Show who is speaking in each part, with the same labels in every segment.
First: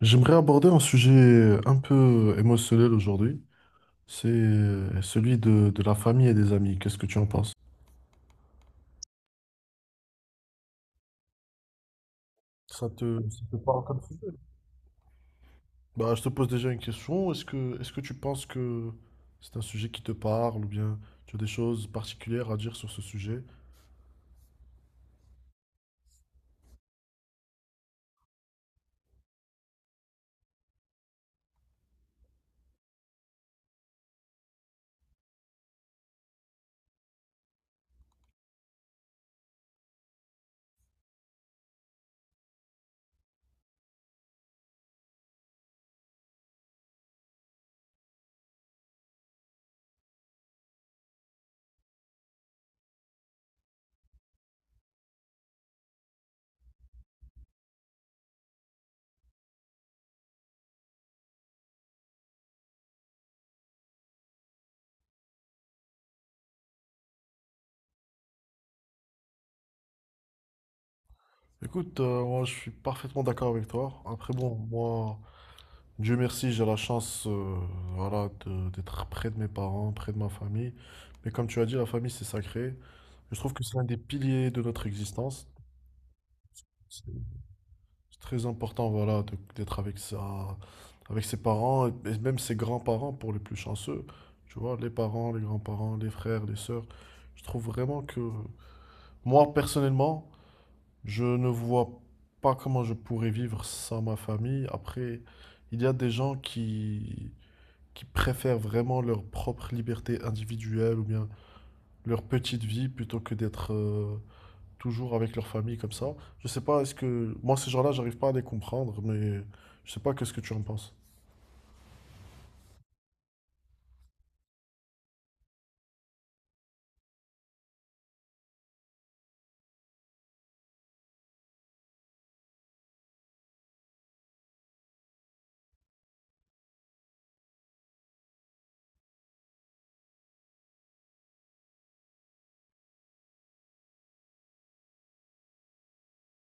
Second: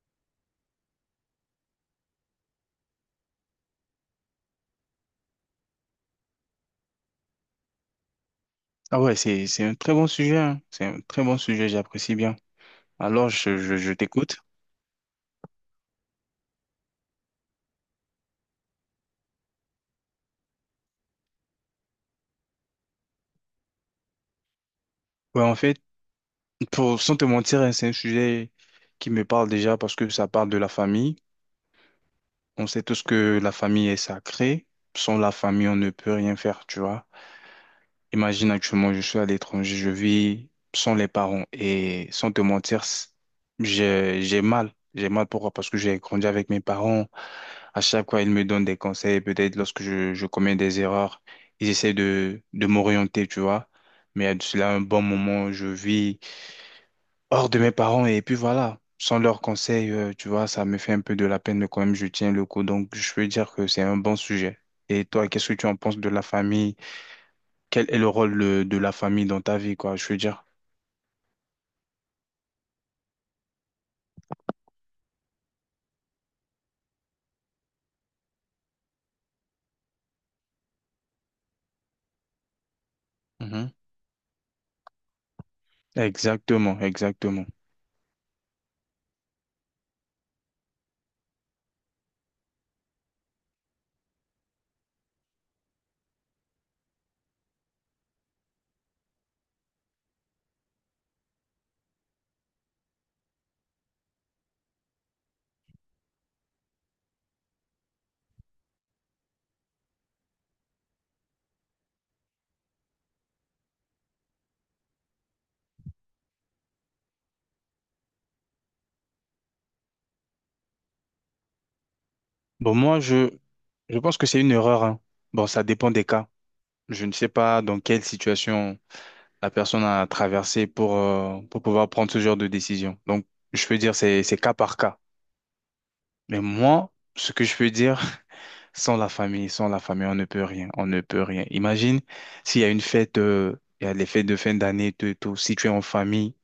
Speaker 1: J'aimerais aborder un sujet un peu émotionnel aujourd'hui. C'est celui de la famille et des amis. Qu'est-ce que tu en penses?
Speaker 2: Ah ouais, c'est un très bon sujet, hein. C'est un très bon sujet, j'apprécie bien.
Speaker 1: Ça te,
Speaker 2: Alors,
Speaker 1: ça te
Speaker 2: je, je,
Speaker 1: parle
Speaker 2: je
Speaker 1: comme sujet?
Speaker 2: t'écoute.
Speaker 1: Bah, je te pose déjà une question. Est-ce que tu penses que c'est un sujet qui te parle ou bien tu as des choses particulières à dire sur ce sujet?
Speaker 2: Ouais, en fait, pour, sans te mentir, hein, c'est un sujet qui me parle déjà parce que ça parle de la famille. On sait tous que la famille est sacrée. Sans la famille, on ne peut rien faire, tu vois. Imagine actuellement, je suis à l'étranger, je vis sans les parents et sans te mentir, j'ai mal. J'ai mal pourquoi? Parce que j'ai grandi avec mes parents. À chaque fois, ils me donnent des conseils. Peut-être lorsque je commets des erreurs, ils essaient de m'orienter, tu vois. Mais à cela, un bon moment, je vis hors de mes parents et puis voilà. Sans leurs conseils, tu vois, ça me fait un peu de la peine, mais quand même, je tiens le coup. Donc, je peux dire que c'est un bon sujet. Et toi, qu'est-ce que tu en penses de la famille? Quel est le rôle de la famille dans ta vie, quoi, je veux dire.
Speaker 1: Écoute, moi je suis parfaitement d'accord avec toi. Après, bon, moi, Dieu merci, j'ai la chance voilà, d'être près de mes parents, près de ma famille. Mais comme tu as dit, la famille, c'est sacré. Je trouve que
Speaker 2: Mhm.
Speaker 1: c'est l'un des piliers de notre existence.
Speaker 2: Exactement,
Speaker 1: C'est
Speaker 2: exactement.
Speaker 1: c'est très important, voilà, d'être avec sa, avec ses parents et même ses grands-parents pour les plus chanceux. Tu vois, les parents, les grands-parents, les frères, les sœurs. Je trouve vraiment que moi, personnellement, je ne vois pas comment je pourrais vivre sans ma famille. Après, il y a des gens qui préfèrent vraiment leur propre liberté individuelle ou bien leur petite vie plutôt que d'être toujours avec leur famille comme ça. Je sais pas, est-ce que... Moi, ces gens-là, j'arrive pas à les comprendre, mais je sais pas qu'est-ce que tu en penses.
Speaker 2: Bon, moi, je pense que c'est une erreur, hein. Bon, ça dépend des cas. Je ne sais pas dans quelle situation la personne a traversé pour pouvoir prendre ce genre de décision. Donc, je peux dire c'est cas par cas. Mais moi, ce que je peux dire, sans la famille, sans la famille, on ne peut rien, on ne peut rien. Imagine s'il y a une fête, il y a les fêtes de fin d'année, tout, et tout. Si tu es en famille,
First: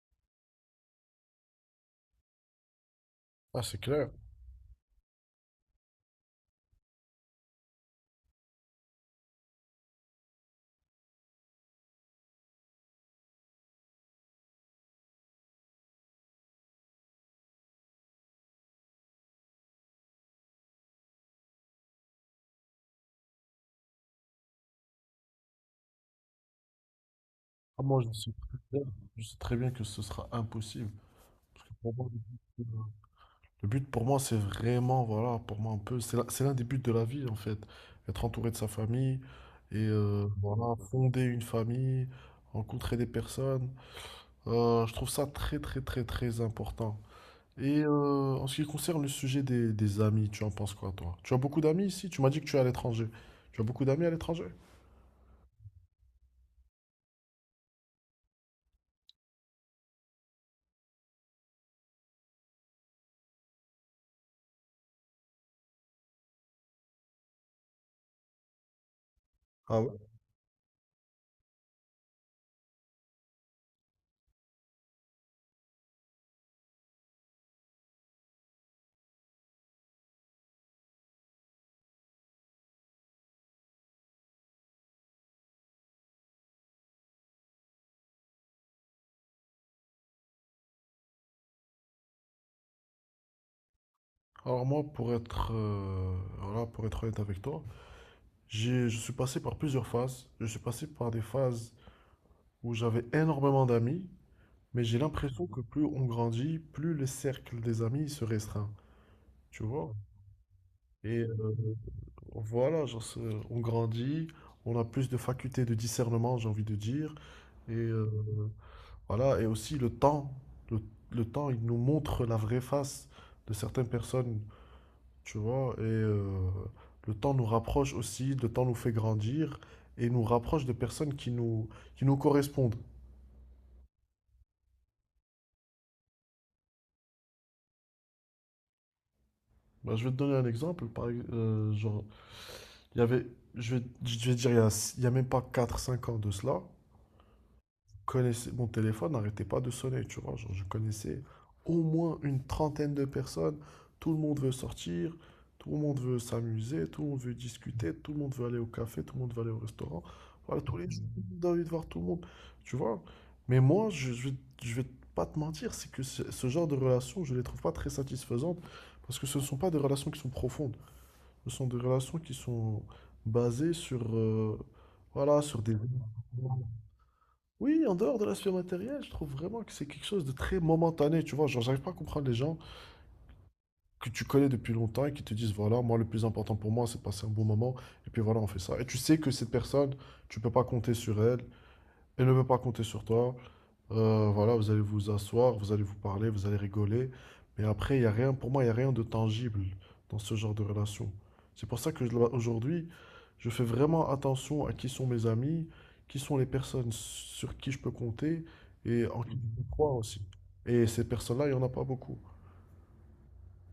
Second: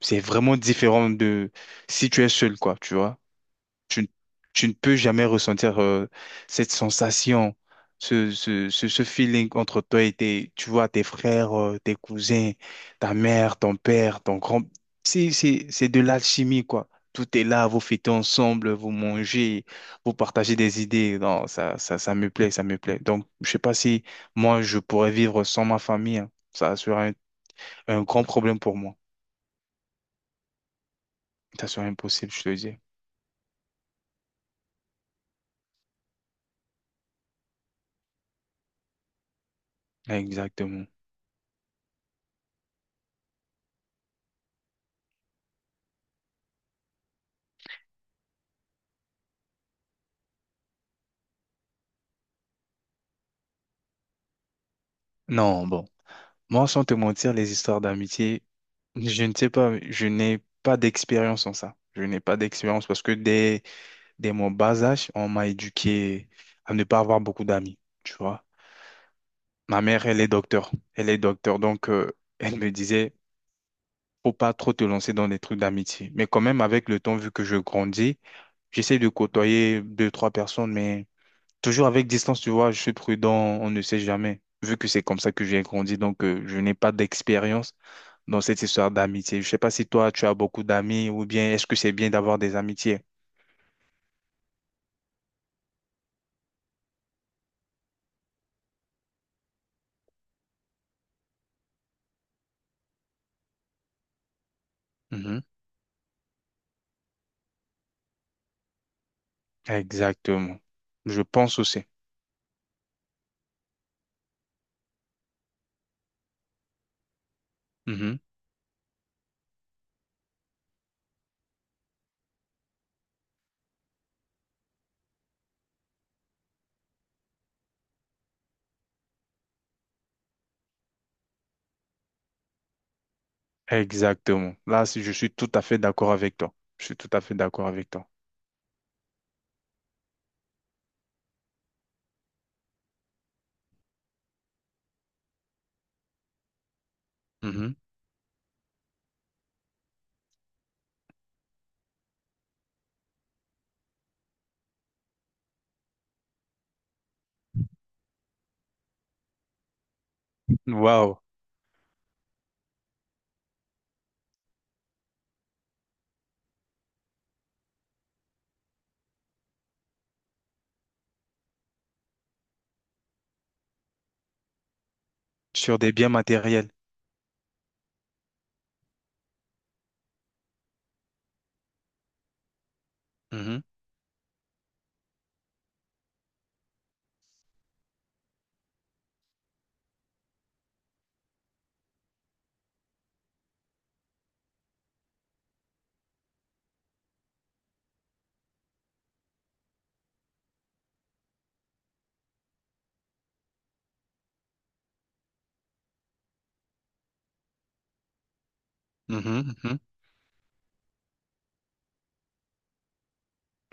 Speaker 2: c'est vraiment différent de si tu es seul, quoi, tu vois.
Speaker 1: Ah, c'est
Speaker 2: Tu, ne-
Speaker 1: clair.
Speaker 2: Tu ne peux jamais ressentir cette sensation, ce feeling entre toi et tes, tu vois, tes frères, tes cousins, ta mère, ton père, ton grand. C'est de l'alchimie, quoi. Tout est là, vous fêtez ensemble, vous mangez, vous partagez des idées. Non, ça me plaît, ça me plaît. Donc, je sais pas si moi, je pourrais vivre sans ma famille, hein. Ça serait
Speaker 1: Ah,
Speaker 2: un,
Speaker 1: moi,
Speaker 2: un
Speaker 1: je
Speaker 2: grand
Speaker 1: sais très
Speaker 2: problème pour
Speaker 1: bien,
Speaker 2: moi.
Speaker 1: je sais très bien que ce sera impossible.
Speaker 2: Ça serait
Speaker 1: Pour moi,
Speaker 2: impossible, je te le dis.
Speaker 1: le but, pour moi, c'est vraiment, voilà, pour moi un peu, c'est c'est l'un des buts de la vie, en fait. Être entouré de sa famille et voilà,
Speaker 2: Exactement.
Speaker 1: fonder une famille, rencontrer des personnes. Je trouve ça très très très très important. Et en ce qui concerne le sujet des amis, tu en penses quoi, toi? Tu as beaucoup d'amis ici? Tu m'as dit que tu es à l'étranger. Tu as beaucoup d'amis à l'étranger?
Speaker 2: Non, bon. Moi, sans te mentir, les histoires d'amitié, je ne sais pas, je n'ai pas d'expérience en ça. Je n'ai pas d'expérience parce que dès mon bas âge, on m'a éduqué à ne pas avoir beaucoup d'amis, tu vois.
Speaker 1: Ah
Speaker 2: Ma mère,
Speaker 1: ouais?
Speaker 2: elle est docteur. Elle est docteur, donc elle me disait, faut pas trop te lancer dans des trucs d'amitié. Mais quand même, avec le temps, vu que je grandis, j'essaie de côtoyer deux, trois personnes, mais toujours avec distance, tu vois, je suis prudent, on ne sait jamais. Vu que c'est comme ça que j'ai grandi, donc je n'ai pas d'expérience dans cette histoire d'amitié. Je sais pas si toi, tu as beaucoup d'amis ou bien est-ce que c'est bien d'avoir des amitiés?
Speaker 1: Alors moi, voilà, pour être honnête avec toi, je suis passé par plusieurs phases. Je suis passé par des phases où j'avais énormément d'amis, mais j'ai
Speaker 2: Mhm.
Speaker 1: l'impression que plus on grandit, plus le cercle des amis se restreint, tu vois?
Speaker 2: Exactement.
Speaker 1: Et
Speaker 2: Je
Speaker 1: euh,
Speaker 2: pense aussi.
Speaker 1: Voilà, genre, on grandit, on a plus de facultés de discernement, j'ai envie de dire. Et
Speaker 2: Mhm.
Speaker 1: voilà, et aussi le temps. Le, le temps, il nous montre la vraie face de certaines personnes, tu vois. Et le temps nous rapproche aussi, le temps nous fait grandir et nous rapproche de personnes qui nous correspondent.
Speaker 2: Exactement. Là, si- Je suis tout à fait d'accord avec toi. Je suis tout à fait d'accord avec toi.
Speaker 1: Bah, je vais te donner un exemple. Genre, il y avait, je vais dire, il y a même pas quatre cinq ans de cela.
Speaker 2: Mhm.
Speaker 1: Connaissais, mon téléphone n'arrêtait pas de sonner, tu vois. Genre, je connaissais au moins une trentaine de personnes. Tout le monde veut sortir, tout le monde veut s'amuser, tout le monde veut discuter, tout le monde veut aller au café, tout le monde veut aller au restaurant. Voilà, tous les jours,
Speaker 2: Waouh.
Speaker 1: j'ai envie de voir tout le monde, tu vois. Mais moi, je vais pas te mentir, c'est que ce genre de relations, je les trouve pas très satisfaisantes parce que ce ne sont pas des relations qui sont profondes. Ce sont des relations qui sont basées sur, voilà, sur des.
Speaker 2: Sur des biens matériels.
Speaker 1: Oui, en dehors de l'aspect matériel, je trouve vraiment que c'est quelque chose de très momentané, tu vois. Genre, j'arrive pas à comprendre les gens
Speaker 2: Mhm.
Speaker 1: que tu connais depuis longtemps et qui te disent, voilà, moi, le plus important pour moi, c'est de passer un bon moment, et puis voilà, on fait ça. Et tu sais que cette personne, tu peux pas compter sur elle, elle ne peut pas compter sur toi. Voilà, vous allez vous asseoir, vous allez vous parler, vous allez rigoler. Mais après, il y a rien, pour moi, il n'y a rien de tangible dans ce genre de relation. C'est pour ça que aujourd'hui, je fais vraiment attention à qui sont mes amis, qui sont les personnes sur qui je peux compter et en qui
Speaker 2: Mhm.
Speaker 1: je peux
Speaker 2: Mhm.
Speaker 1: croire aussi. Et ces personnes-là, il n'y en a pas beaucoup.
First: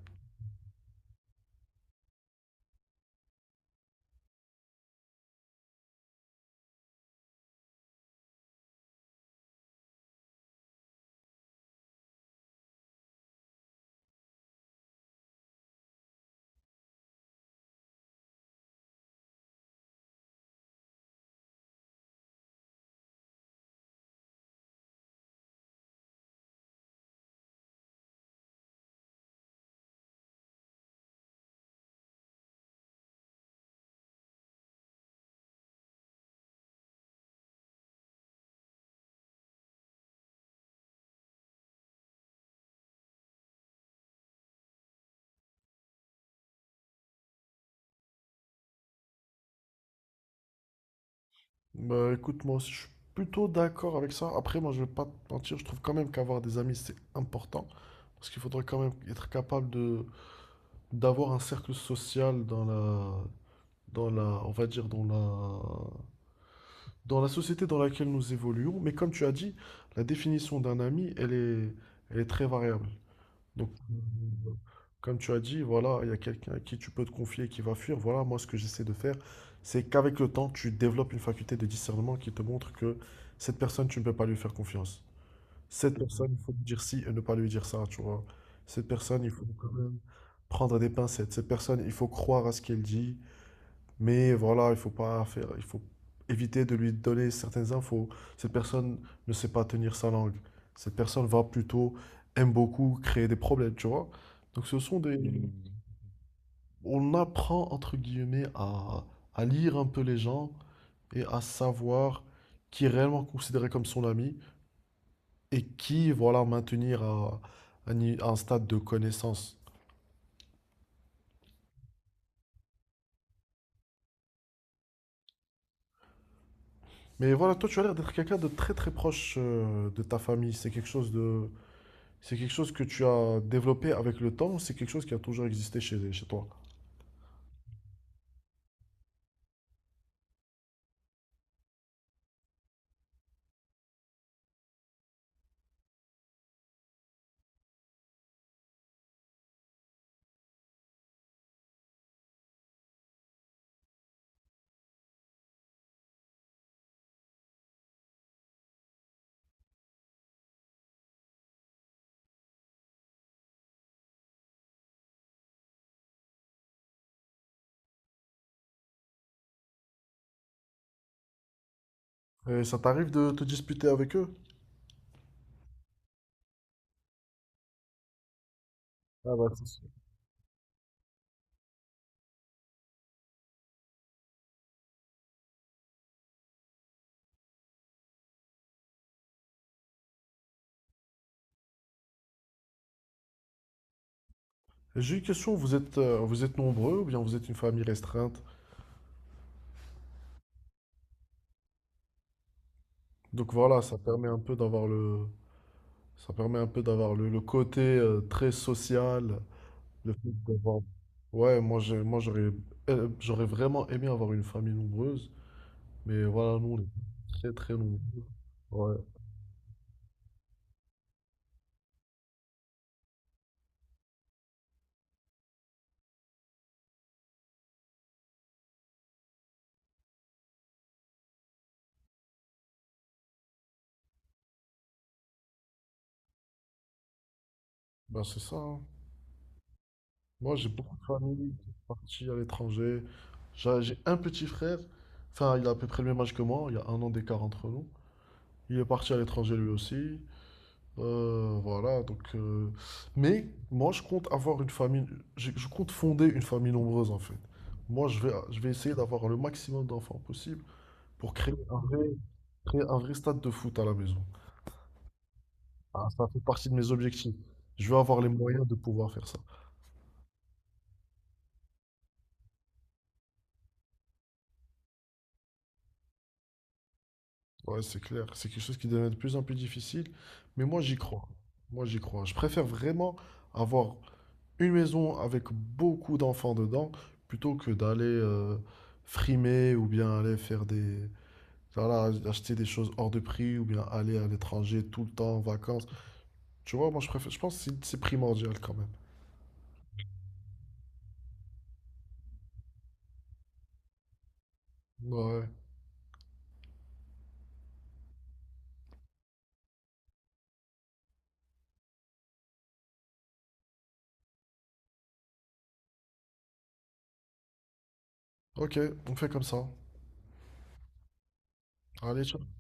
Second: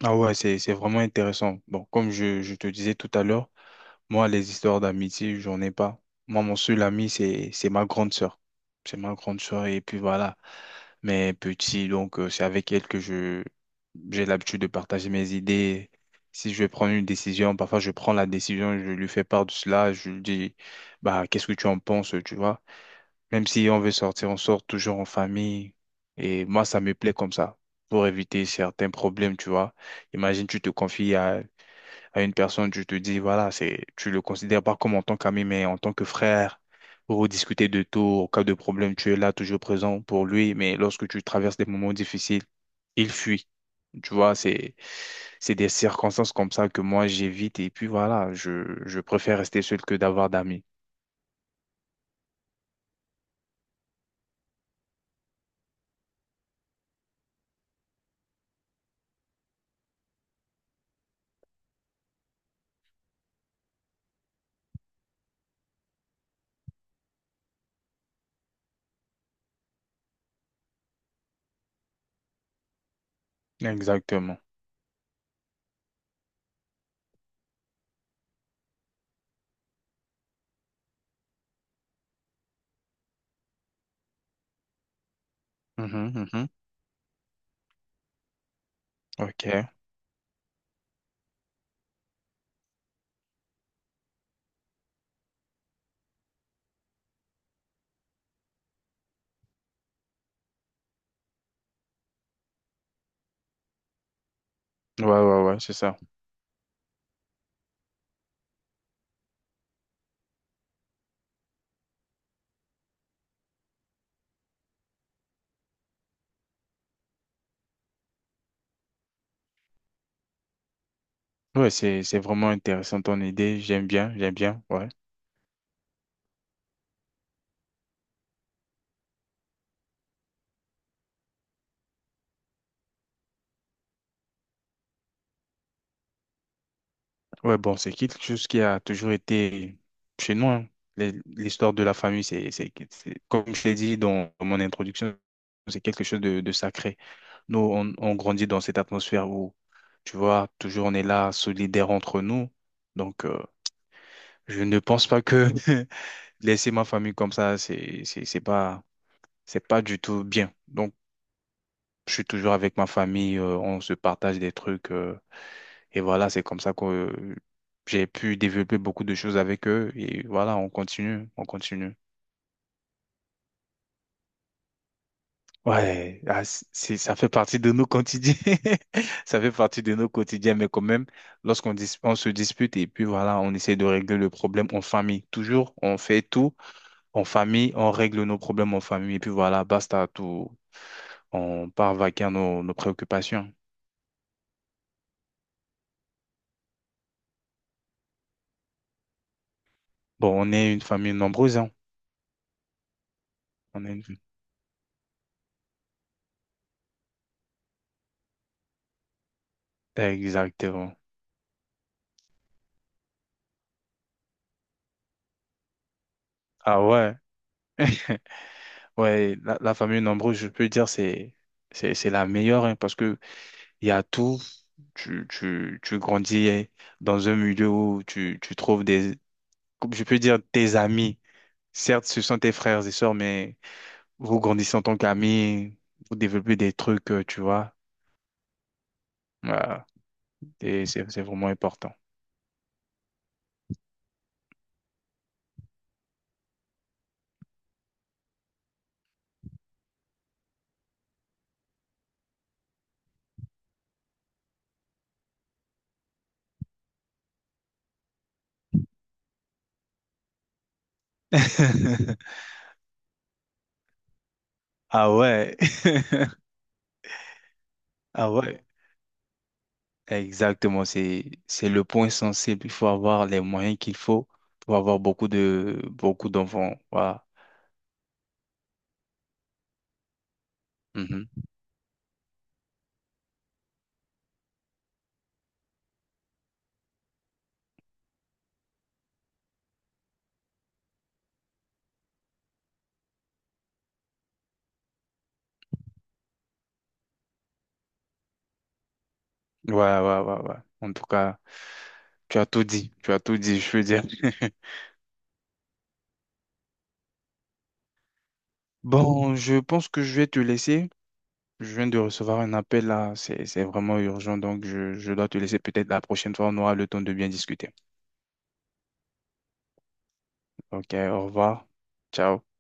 Speaker 2: Ah ouais, c'est vraiment intéressant. Bon, comme je te disais tout à l'heure, moi, les histoires d'amitié, j'en ai pas. Moi, mon seul ami, c'est ma grande sœur. C'est ma grande sœur et puis voilà. Mais petit, donc c'est avec elle que je j'ai l'habitude de partager mes idées. Si je vais prendre une décision, parfois je prends la décision, je lui fais part de cela, je lui dis bah qu'est-ce que tu en penses, tu vois. Même si on veut sortir, on sort toujours en famille. Et moi, ça me plaît comme ça pour éviter certains problèmes, tu vois. Imagine, tu te confies à une personne, tu te dis, voilà, c'est, tu le considères pas comme en tant qu'ami, mais en tant que frère, pour discuter de tout, au cas de problème, tu es là, toujours présent pour lui, mais lorsque tu traverses des moments difficiles, il fuit. Tu vois, c'est des circonstances comme ça que moi j'évite, et puis voilà, je préfère rester seul que d'avoir d'amis.
Speaker 1: Bah, écoute, moi aussi, je suis plutôt d'accord avec ça. Après, moi, je vais pas te mentir, je trouve quand même qu'avoir des amis, c'est important. Parce qu'il faudrait quand même être capable de d'avoir un cercle social on va dire dans la société dans laquelle nous évoluons. Mais comme tu as dit, la définition d'un ami, elle est très variable. Donc,
Speaker 2: Exactement.
Speaker 1: comme tu as dit, voilà, il y a quelqu'un à qui tu peux te confier et qui va fuir. Voilà, moi, ce que j'essaie de faire, c'est qu'avec le temps, tu développes une faculté de discernement qui te montre que cette personne, tu ne peux pas lui faire confiance. Cette
Speaker 2: Mhm,
Speaker 1: personne, il
Speaker 2: mhm.
Speaker 1: faut lui dire ci et ne pas lui dire ça, tu vois. Cette personne, il faut
Speaker 2: Ok. Ouais,
Speaker 1: quand même prendre des pincettes. Cette personne, il faut croire à ce qu'elle dit, mais voilà, il faut pas faire, il faut éviter de lui donner certaines infos. Cette personne ne sait pas tenir sa langue. Cette personne va plutôt, aime beaucoup créer des problèmes, tu vois. Donc ce sont des.
Speaker 2: ouais,
Speaker 1: Mm.
Speaker 2: ouais, c'est ça.
Speaker 1: On apprend, entre guillemets, à lire un peu les gens et à savoir qui est réellement considéré comme son ami et qui, voilà, maintenir à, un à un stade de connaissance.
Speaker 2: Ouais, c'est vraiment intéressant ton idée, j'aime bien, ouais.
Speaker 1: Mais voilà, toi tu as l'air d'être quelqu'un de très très proche de ta famille. C'est quelque chose que tu as développé avec le temps ou c'est quelque chose qui a toujours existé chez, chez toi?
Speaker 2: Ouais, bon, c'est quelque chose qui a toujours été chez nous, hein. L'histoire de la famille, comme je l'ai dit dans mon introduction, c'est quelque chose de sacré. Nous, on grandit dans cette atmosphère où, tu vois, toujours on est là, solidaire entre nous. Donc, je ne pense pas que laisser ma famille comme ça, c'est pas du tout bien. Donc, je suis toujours avec ma famille, on se partage des trucs. Et voilà, c'est comme ça que j'ai pu développer beaucoup de choses avec eux. Et voilà, on continue, on continue.
Speaker 1: Et ça t'arrive de te disputer avec eux?
Speaker 2: Ouais, ah, ça fait partie de nos quotidiens.
Speaker 1: Ah
Speaker 2: Ça
Speaker 1: bah,
Speaker 2: fait
Speaker 1: c'est
Speaker 2: partie
Speaker 1: sûr.
Speaker 2: de nos quotidiens, mais quand même, on se dispute et puis voilà, on essaie de régler le problème en famille. Toujours, on fait tout en famille, on règle nos problèmes en famille et puis voilà, basta, tout. On part vaquer à nos préoccupations.
Speaker 1: J'ai une question, vous êtes nombreux ou bien vous êtes une famille restreinte?
Speaker 2: Bon, on est une famille nombreuse, hein.
Speaker 1: Donc voilà,
Speaker 2: On est une-
Speaker 1: Ça permet un peu d'avoir le côté très social, le fait d'avoir...
Speaker 2: Exactement.
Speaker 1: Ouais, moi, j'aurais vraiment aimé avoir une famille nombreuse, mais voilà, nous, on
Speaker 2: Ah
Speaker 1: est
Speaker 2: ouais.
Speaker 1: très, très nombreux. Ouais,
Speaker 2: Ouais, la famille nombreuse, je peux dire, c'est la meilleure, hein, parce que il y a tout. Tu grandis hein, dans un milieu où tu trouves des comme je peux dire, tes amis. Certes, ce sont tes frères et sœurs, mais vous grandissez en tant qu'amis, vous développez des trucs, tu vois.
Speaker 1: ben c'est ça, hein.
Speaker 2: Ouais.
Speaker 1: Moi, j'ai
Speaker 2: Et
Speaker 1: beaucoup de
Speaker 2: c'est vraiment
Speaker 1: familles qui sont
Speaker 2: important.
Speaker 1: parties à l'étranger. J'ai un petit frère, enfin, il a à peu près le même âge que moi, il y a un an d'écart entre nous. Il est parti à l'étranger lui aussi. Voilà, donc. Mais moi, je compte avoir une famille. Je compte fonder une famille nombreuse, en fait. Moi, je vais essayer d'avoir le maximum d'enfants possible pour créer un vrai stade de foot à la maison.
Speaker 2: Ah ouais.
Speaker 1: Ah, ça fait partie de mes objectifs. Je veux avoir les
Speaker 2: Ah ouais.
Speaker 1: moyens de pouvoir faire ça.
Speaker 2: Exactement. C'est le point sensible. Il faut avoir les moyens qu'il faut pour avoir beaucoup de, beaucoup d'enfants. Voilà.
Speaker 1: Ouais, c'est clair. C'est quelque chose qui devient de plus en plus difficile. Mais moi, j'y crois.
Speaker 2: Mhm.
Speaker 1: Moi, j'y crois. Je préfère vraiment avoir une maison avec beaucoup d'enfants dedans plutôt que d'aller frimer ou bien aller faire des voilà, acheter des choses hors de prix ou bien aller à l'étranger tout le temps en vacances. Tu vois, moi je préfère, je pense que c'est primordial quand même.
Speaker 2: Ouais, ouais, ouais, ouais. En tout cas. Tu as tout dit, tu as tout dit, je veux dire.
Speaker 1: Ouais.
Speaker 2: Bon, je pense que je vais te laisser. Je viens de recevoir un appel là, c'est vraiment urgent, donc je dois te laisser. Peut-être la prochaine fois, on aura le temps de bien discuter.
Speaker 1: Ok, on fait comme ça.
Speaker 2: Ok, au revoir.
Speaker 1: Allez,
Speaker 2: Ciao.
Speaker 1: ciao.